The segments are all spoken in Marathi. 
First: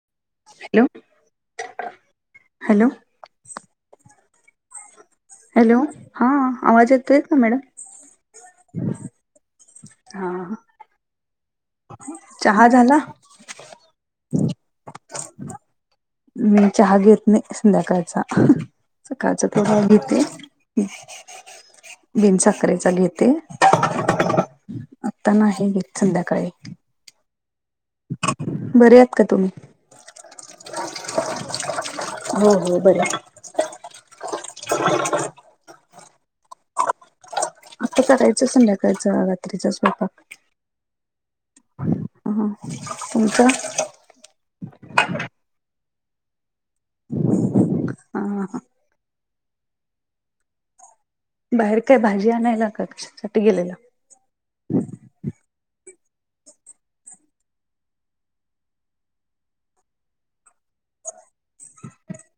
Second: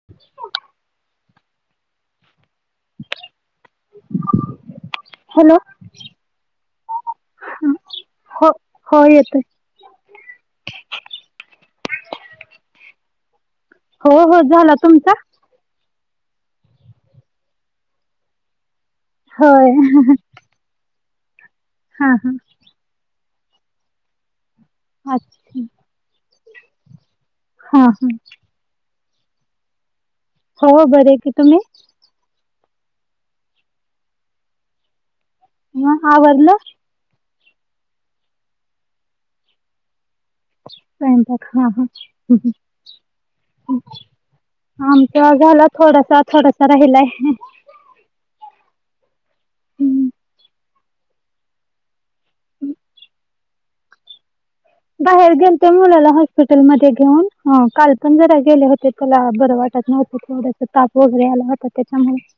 [unintelligible] हॅलो. हॅलो. [inaudible] हॅलो, हा. आवाज येतोय का, मॅडम? हो हो येतोय हा. चहा झाला हो हो झाला तुमचा मी चहा घेत नाही संध्याकाळचा सकाळचा होय थोडा घेते हां हां बिन साखरेचा घेते आता अच्छा नाही घेत संध्याकाळी घेते हा बरे आहात का तुम्ही? हो बरी आहे की तुम्ही हो हो बरी आहे [unintelligible] हा आवरलं आता करायचं संध्याकाळचं रात्रीच स्वयंपाक स्वयंपाक हा हा हा तुमचा हा हम आमच्या झाला थोडासा थोडासा राहिलाय हां हा हम्म. बाहेर काय भाजी आणायला का का कशासाठी गेलेला बाहेर गेलते मुलाला हॉस्पिटलमध्ये घेऊन ह काल पण जरा गेले होते त्याला बरं वाटत नव्हतं थोड ताप वगैरे आला होता त्याच्यामुळे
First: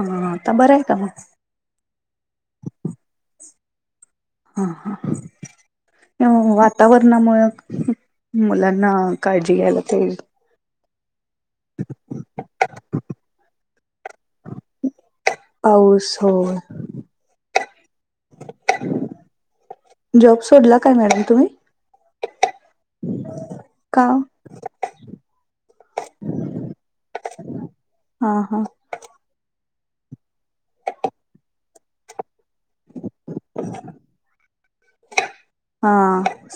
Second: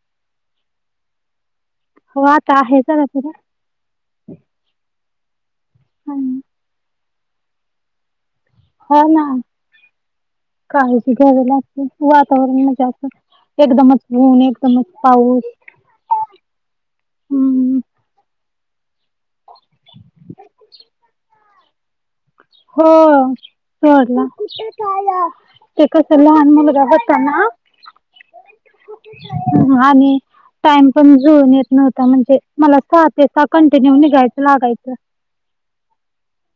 हा आता बरं आहे का मग हो आता आहे जरास बर हा हा त्या वातावरणामुळ मुलांना ना काळजी घेला ते काळजी घ्यावी लागते वातावरण मध्ये अस एकदमच ऊन एकदमच पाऊस पाऊस हो हम्म जॉब सोडला काय मॅडम तुम्ही हो का सोडला ते कस लहान मुलगा होता ना हा हा हा आणि टाइम पण झुऊन येत नव्हता म्हणजे मला सहा ते सहा कंटिन्यू निघायचं लागायचं हा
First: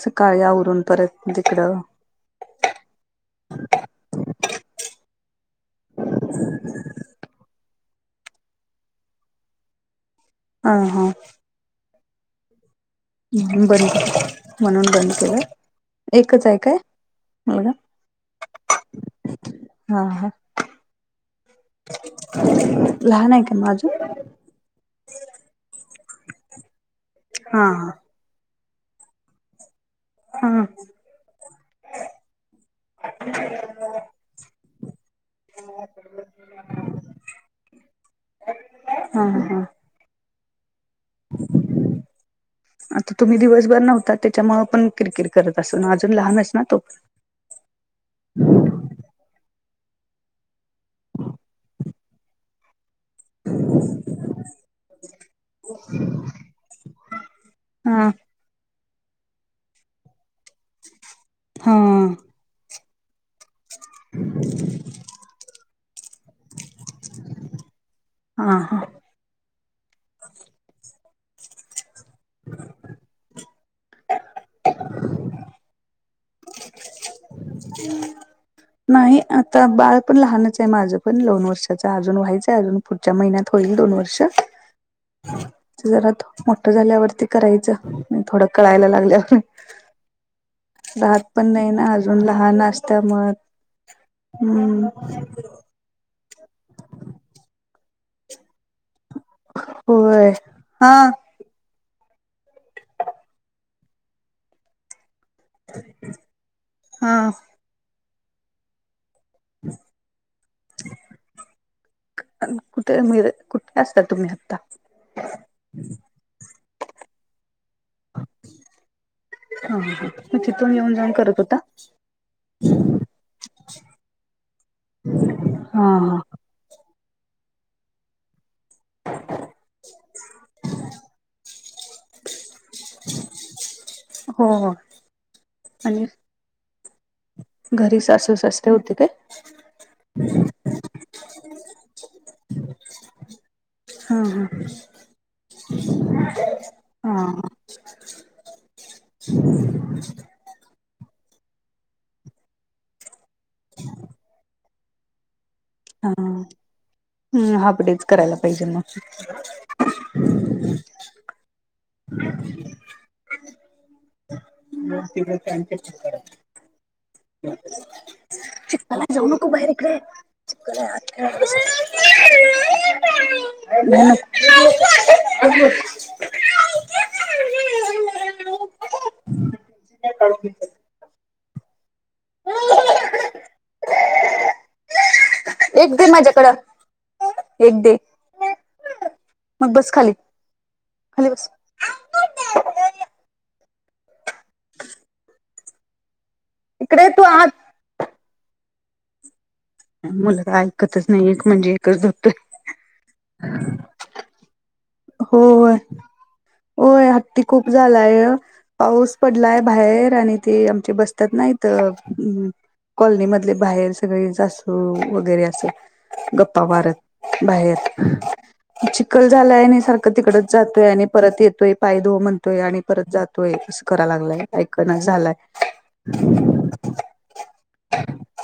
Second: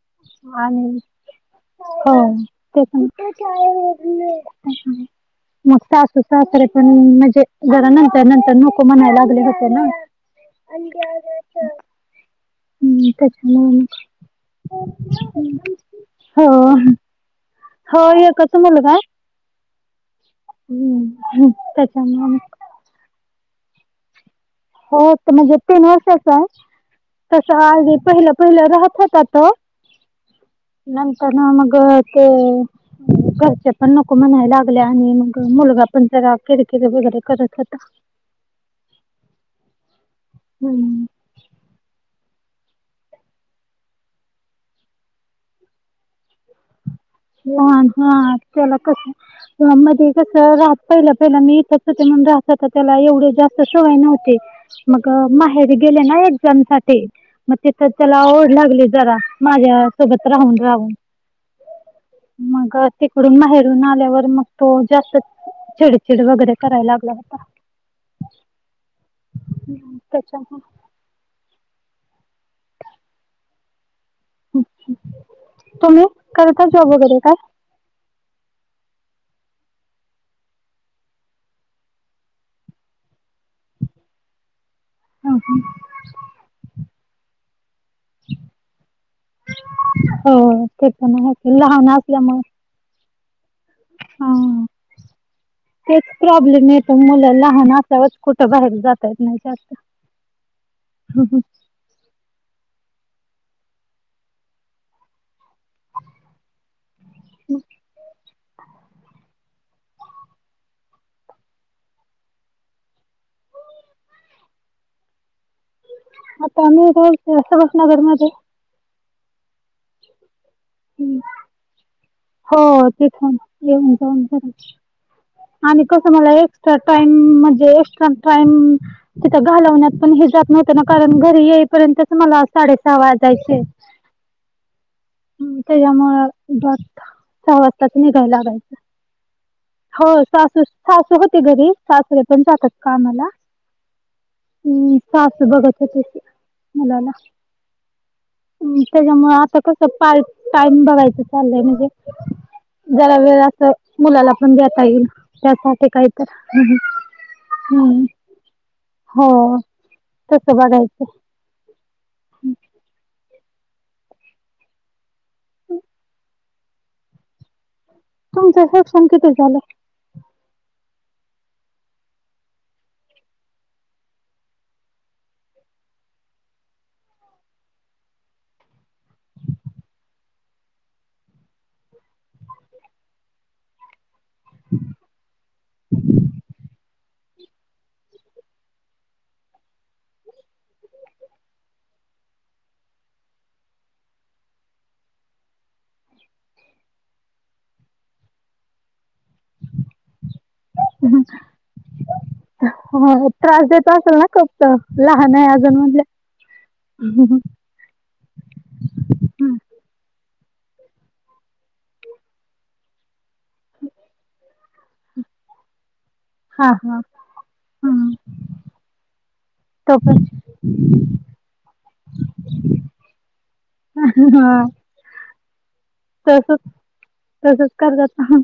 सकाळी आवरून आणि परत तिकडं [unintelligible] मग सासू सासरे पण म्हणजे जरा नंतर नंतर नको म्हणायला लागले होते ना हा हा हम्म म्हणून त्याच्यामुळे बंद मग केलं म्हणून बंद केलं एकच आहे काय हो मुलगा हो एकच मुलगा हा हा हम तेच्यामुळे लहान आहे का मग अजून हो आता म्हणजे तीन वर्षच आहे तसं हा आधी पहिलं पहिलं राहत होता तो हा नंतर न मग ते घरचे पण नको म्हणायला लागले आणि मग मुलगा पण जरा किरकिरी वगैरे करत होता हा हा हम्म [unintelligible] आता तुम्ही दिवसभर नव्हता. त्याच्यामुळं पण किरकिर करत असल. अजून लहानच ना तो? लहान हा त्याला कसं मध्ये कस राहत पहिलं पहिला मी इथच होते म्हणून राहतात त्याला एवढे जास्त सवय नव्हती. मग माहेरी गेले ना एक्झाम साठी मग तिथं हा त्याला ओढ लागली जरा. माझ्या सोबत राहून -राहून. हां. मग तिकडून माहेर जून आल्यावर मग तो जास्त चिडचिड वगैरे करायला लागला होता. हां -हां. ह त्याच्या म तुम्ही करता जॉब वगैरे काय? [inaudible] नाही आता बाळ पण लहानच आहे माझं पण लोन वर्षाचं. अजून व्हायचंय अजून पुढच्या महिन्यात होईल दोन वर्ष. ह हा. अता जरा मोठं झाल्यावरती करायचं थोडं कळायला लागल्यावर. हो ते राहत पण आहे नाही लहान ना अजून लहान असल्यामुळे नासत्या मग हा हम्म. तेच प्रॉब्लेम येत. मुलं लहान असावच कुठं बाहेर जातात नाही जास्त. होय हा. ह हं. हा. [inaudible] आण कुठ मे कुठे असता तुम्ही आता? आता आम्ही [unintelligible] नगर मध्ये हा हा मी तिथून येऊन जाऊन करत होता? हो तिथुन येऊन जाऊन करत. आणि हा कसं हा मला एक टाइम म्हणजे एक टाइम तिथं घालवण्यात पण हे जात नव्हत ना कारण घरी येईपर्यंतच मला साडेसहा वाजायचे. हो. हम आणि त्याच्यामुळ बत सहा वाजताच घरी निघाय सासू सासरे लागयचं. होते काय हो सासू सासू होती घरी. सासरे पण जातात कामाला. हा हा हम् सासू बघत होतीत मुलाला. हा हा हम्. त्याच्यामुळे आता कस पार्ट टाईम बघायच चाललंय म्हणजे जरा वेळ ला अस मुलाला पण घेता येईल त्यासाठी हा काहीतर हम् हाप डेच हम्म करायला पाहिजे मग. हो तसं बघायचं. [unintelligible] तुमचं चित्ता आला शिक्षण जाऊ किती नको झालं? बाहेर इकड ये. [unintelligible] [unintelligible] बसायचं [unintelligible] एक दे माझ्याकडं. आ. एक दे. मग बस खाली, खाली बस. इकडे ये तू आ मुलगा ऐकतच नाही, एक म्हणजे एकच धरतोय. हो [unintelligible] लहान आहे होय अजून म्हणल्याव. होय हत्ती खूप झालाय. पाऊस पडलाय बाहेर आणि ते आमचे बसत्यात ना इथं कॉलनी मधले बाहेर सगळे सासू वगैरे असं. गप्पा हा हा मारत बाहेर, हम्म चिखल झालाय आणि तो सारखं पण तिकडच जातोय आणि परत येतोय पाय धो म्हणतोय आणि परत जातोय असं करा लागलाय ऐक ना झालाय. तसंच तसंच करत्यात.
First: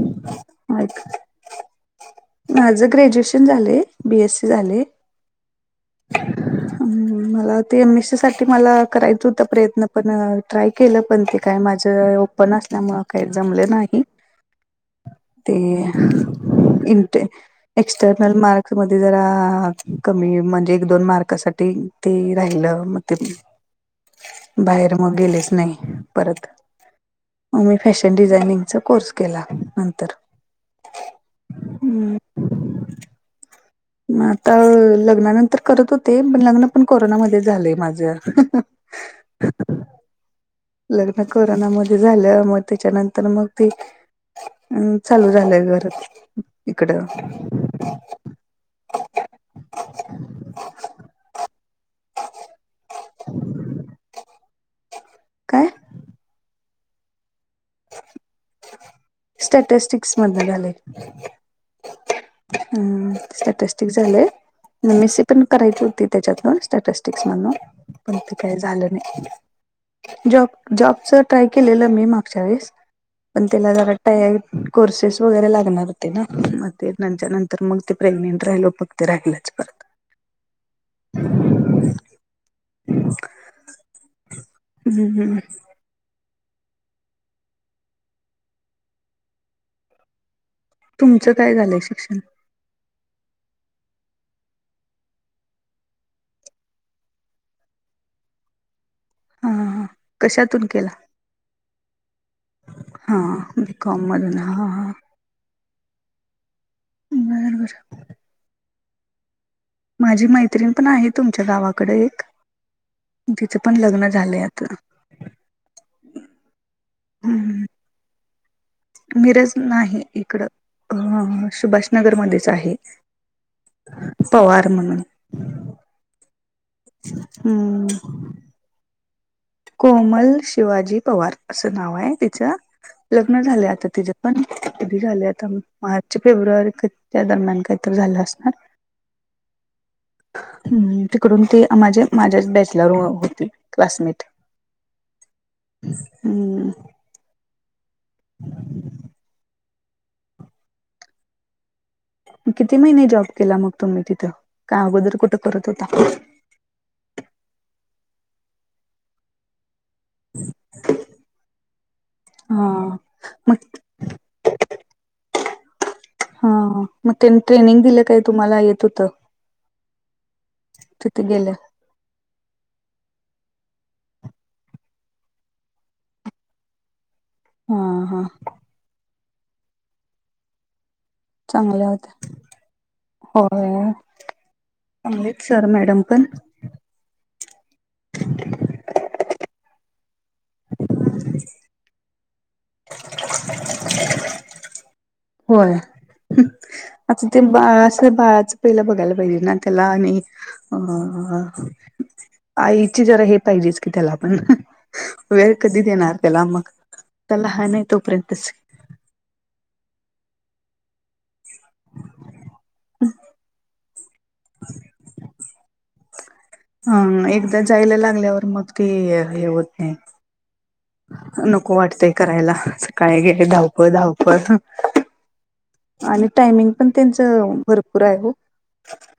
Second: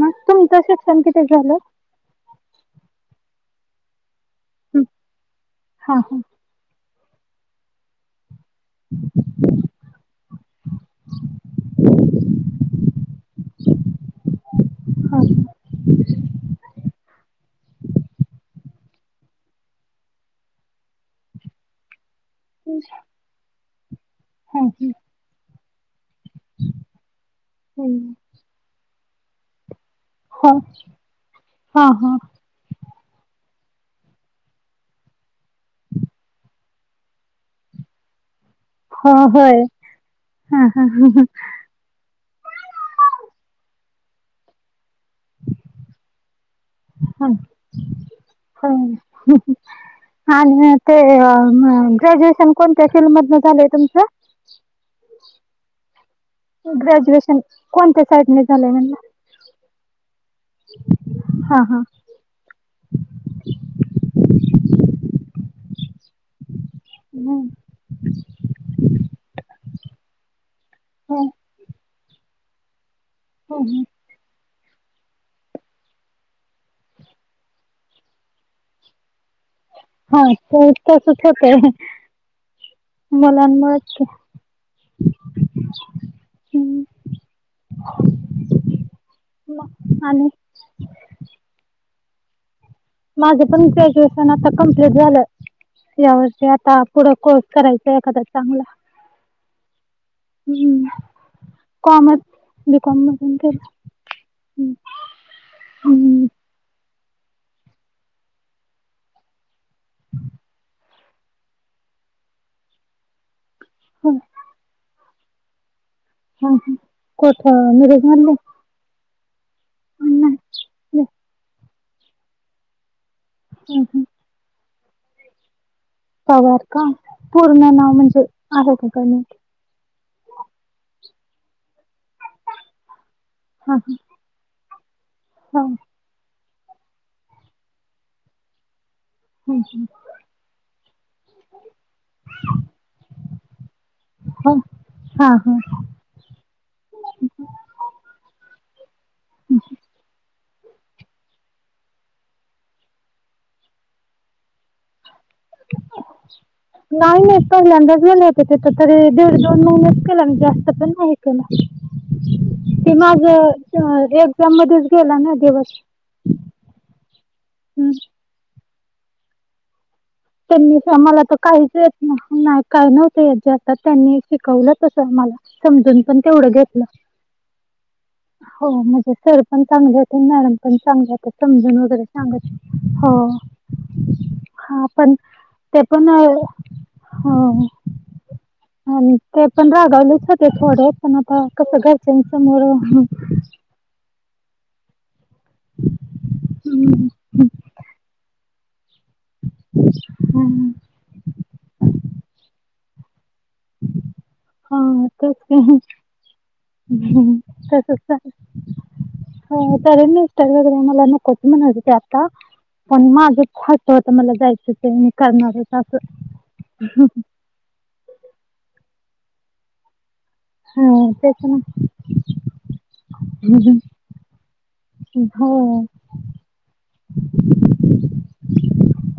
मग तुमचं आ शिक्षण किती झालं? माझं ग्रॅज्युएशन झालंय, बी एस सी झालंय. हा हा हम्म, मला ते एम एस सी सा ठी मला करायचं होतं प्रयत्न पण अ ट्राय केलं पण ते काय माझं ओपन असल्यामुळं काही जमले नाही, हा ते इंटे एक्स्टर्नल मार्क्स मध्ये जरा कमी म्हणजे एक दोन मार्कासाठी ते राहिलं, मग ते हा बाहेर मग गेलेच नाही. परत, मग मी फॅशन डिझायनिंगचा कोर्स केला नंतर. हो, हा हम्म. हा. म आता लग्नानंतर करत होते, पण लग्न पण कोरोनामध्येच झालंय माझं. हो होय. हां हां हां लग्न हां कोरोनाम् झालं मग त्याच्यानंतर मग ते अ चालू झालं घरात. इकडं. हां, होय. हा आणि ते अ ग्रॅज्युएशन कोणत्या फिल्ड मधनं झालंय तुमचं? काय? ग्रॅज्युएशन कोणत्या साईडने झालंय म्हणलं? स्टॅटस्टिक्स मधनं झालंय. हां हां. हम्म, स्टॅटस्टिक झालंय, एम एस सी पण करायची होती त्याच्यातनं स्टॅटिस्टिक्स मधनं. हं पण ते काही झालं नाही, जॉब जॉबचं हं ट्राय केलेलं मी मागच्या वेळेस, पण हं, त्याला हं. जरा तया कोर्सेस वगैरे लागणार होते ना, मग ते [unintelligible] नंतर मग ते प्रेग्नेंट राहिलो [unintelligible] ते राहिलंच परत. होय? ते तसंच होतंय. मुलांमुळंच हम्म हम्म हम्म, म आणि? तुमचं काय झालंय शिक्षण? माझं पण ग्रॅज्युएशन आता कमप्लीट झालं. यावर्षी आता पुढं कोर्स करायचा एखादा चांगला. हा हा हा, कशातून हं केला? कॉमर्स बी कॉम हा मधून केला, बी कॉम मधून हा हम्म हा हम्म. बर बर. माझी मैत्रिण पण आहे तुमच्या गावाकडं एक, तिचं पण लग्न होय. झालंय आता. हा ह, कोठ हम्म मिरज मधन? मिरज नाही इकडं, अ सुभाषनगरमध्येच आहे. [unintelligible] पवार म्हणून. पवार का, पूर्ण नाव हम्म म्हणजे आहे का काय माहीत. कोमल शिवाजी पवार असं नाव आहे तिचं, लग्न झालं हा आता तिच्या पण कधी झालय आता, हा मार्च -फेब्रुवारी त्या दरम्यान काहीतरी झालं असणार हम, हम. तिकडून ते माझे माझ्याच बॅचलर होतीतं क्लासमेट. हा, हा. हम्म [unintelligible] [unintelligible] किती महिने जॉब केला मग तुम्ही तिथं, काय अगोदर कुठं करत होता. नाही -नाही पहिल्याच गेले होते तिथे तरी दीड- दोन महिन्यात केला, मी जास्त पण नाही केला, हा ते माझ मग एक त्या मध्येच गेला ना दिवस. हा, मग त्यांनी ट्रेनिंग हम्म. दिलं काय तुम्हाला येत होत? त्यांनीच आम्हाला तर काहीच येत नाही काय नव्हतं येतं ते आता, त्यांनी शिकवलं तसं आ मला. समजून पण तेवढं घेतलं. हा, हा. हो म्हणजे सर पण चांगले होते, मॅडम पण चांगल्या होत्यात. समजून चांगल्या वगैरे होत्या सांगात हो, होय हा चांगलेच सर ते मॅडम पण, होय आणि ते प पण रागावलेत सगळे थोडे, पण आता कसं घरच्यानं समोर होय, आता ते बाळाच अस बाळाचं पहिलं बघायलेतं पहिला त्याला आणि, आईचे जरा हे पाहिजेच. त्याला पण, हा तेच वेळ कधी देणार त्याला मग, लहान नाही तोपर्यंतच हो, तरी मिस्टर वैगेरे मला नकोच म्हणालते आता पण माझं हट्ट होत, म्हणलं जायचं ते मी करणार असं ह, एकदा जायला लागल्यावर मग ते हे होत नाही. ह तेच ना नको वाटतंय करायला, सकाळी हे धावपळ -धावपळ. हो. आणि टायमिंग पण त्यांच भरपूर आहे हो.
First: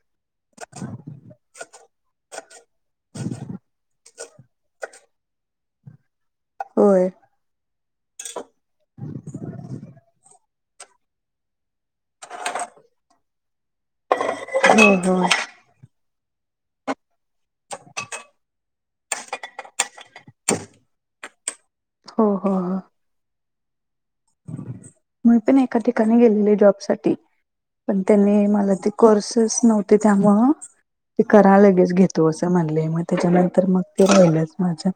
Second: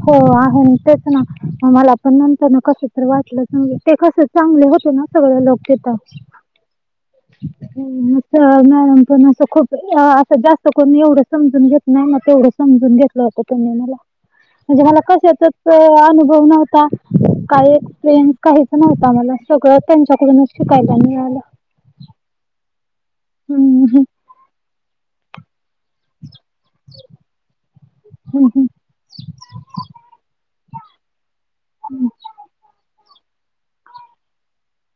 हो आहे तेच ना, मला पण नंतरन कस तर वाटलं सग ते कस चांगले होते ना सगळे लोक येतात. होय. असं मॅडम पण असं खूप असं, जास्त कोणी एवढं समजून घेत नाही, म तेवढं समजून घेतलंय आता तेनी मला. म्हणजे हो मला हो कशाचंच अनुभव नव्हता. काही एक्सपिरियन्स काहीच नव्हता मला, सगळं त्यांच्याकडूनच शिकायला मिळालं. हो, हो, हो. हम्म, हम मी पण एका ठिकाणी गेलेली जॉब साठी, पण त्यांनी हं, हं. मला ते कोर्सेस नव्हते त्यामुळ. ते करा लगेच घेतो, असं म्हणले मग त्याच्यानंतर मग ते राहिलंच माझं.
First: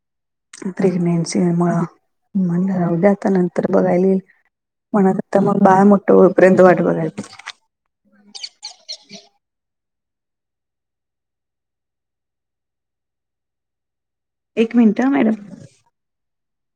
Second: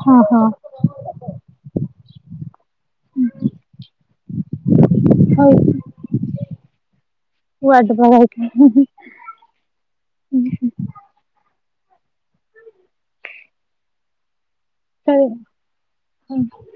हा हा! प्रेग्नेन्सी मुंळ म्हंनल राहू द्या आता नंतर बघायला येईल. म्हनाला त होय. मग बाळ मोठं होपर्यंत वाट बघाय. वाट बघायची. एक मिनट अ मॅडम. तर [inaudible]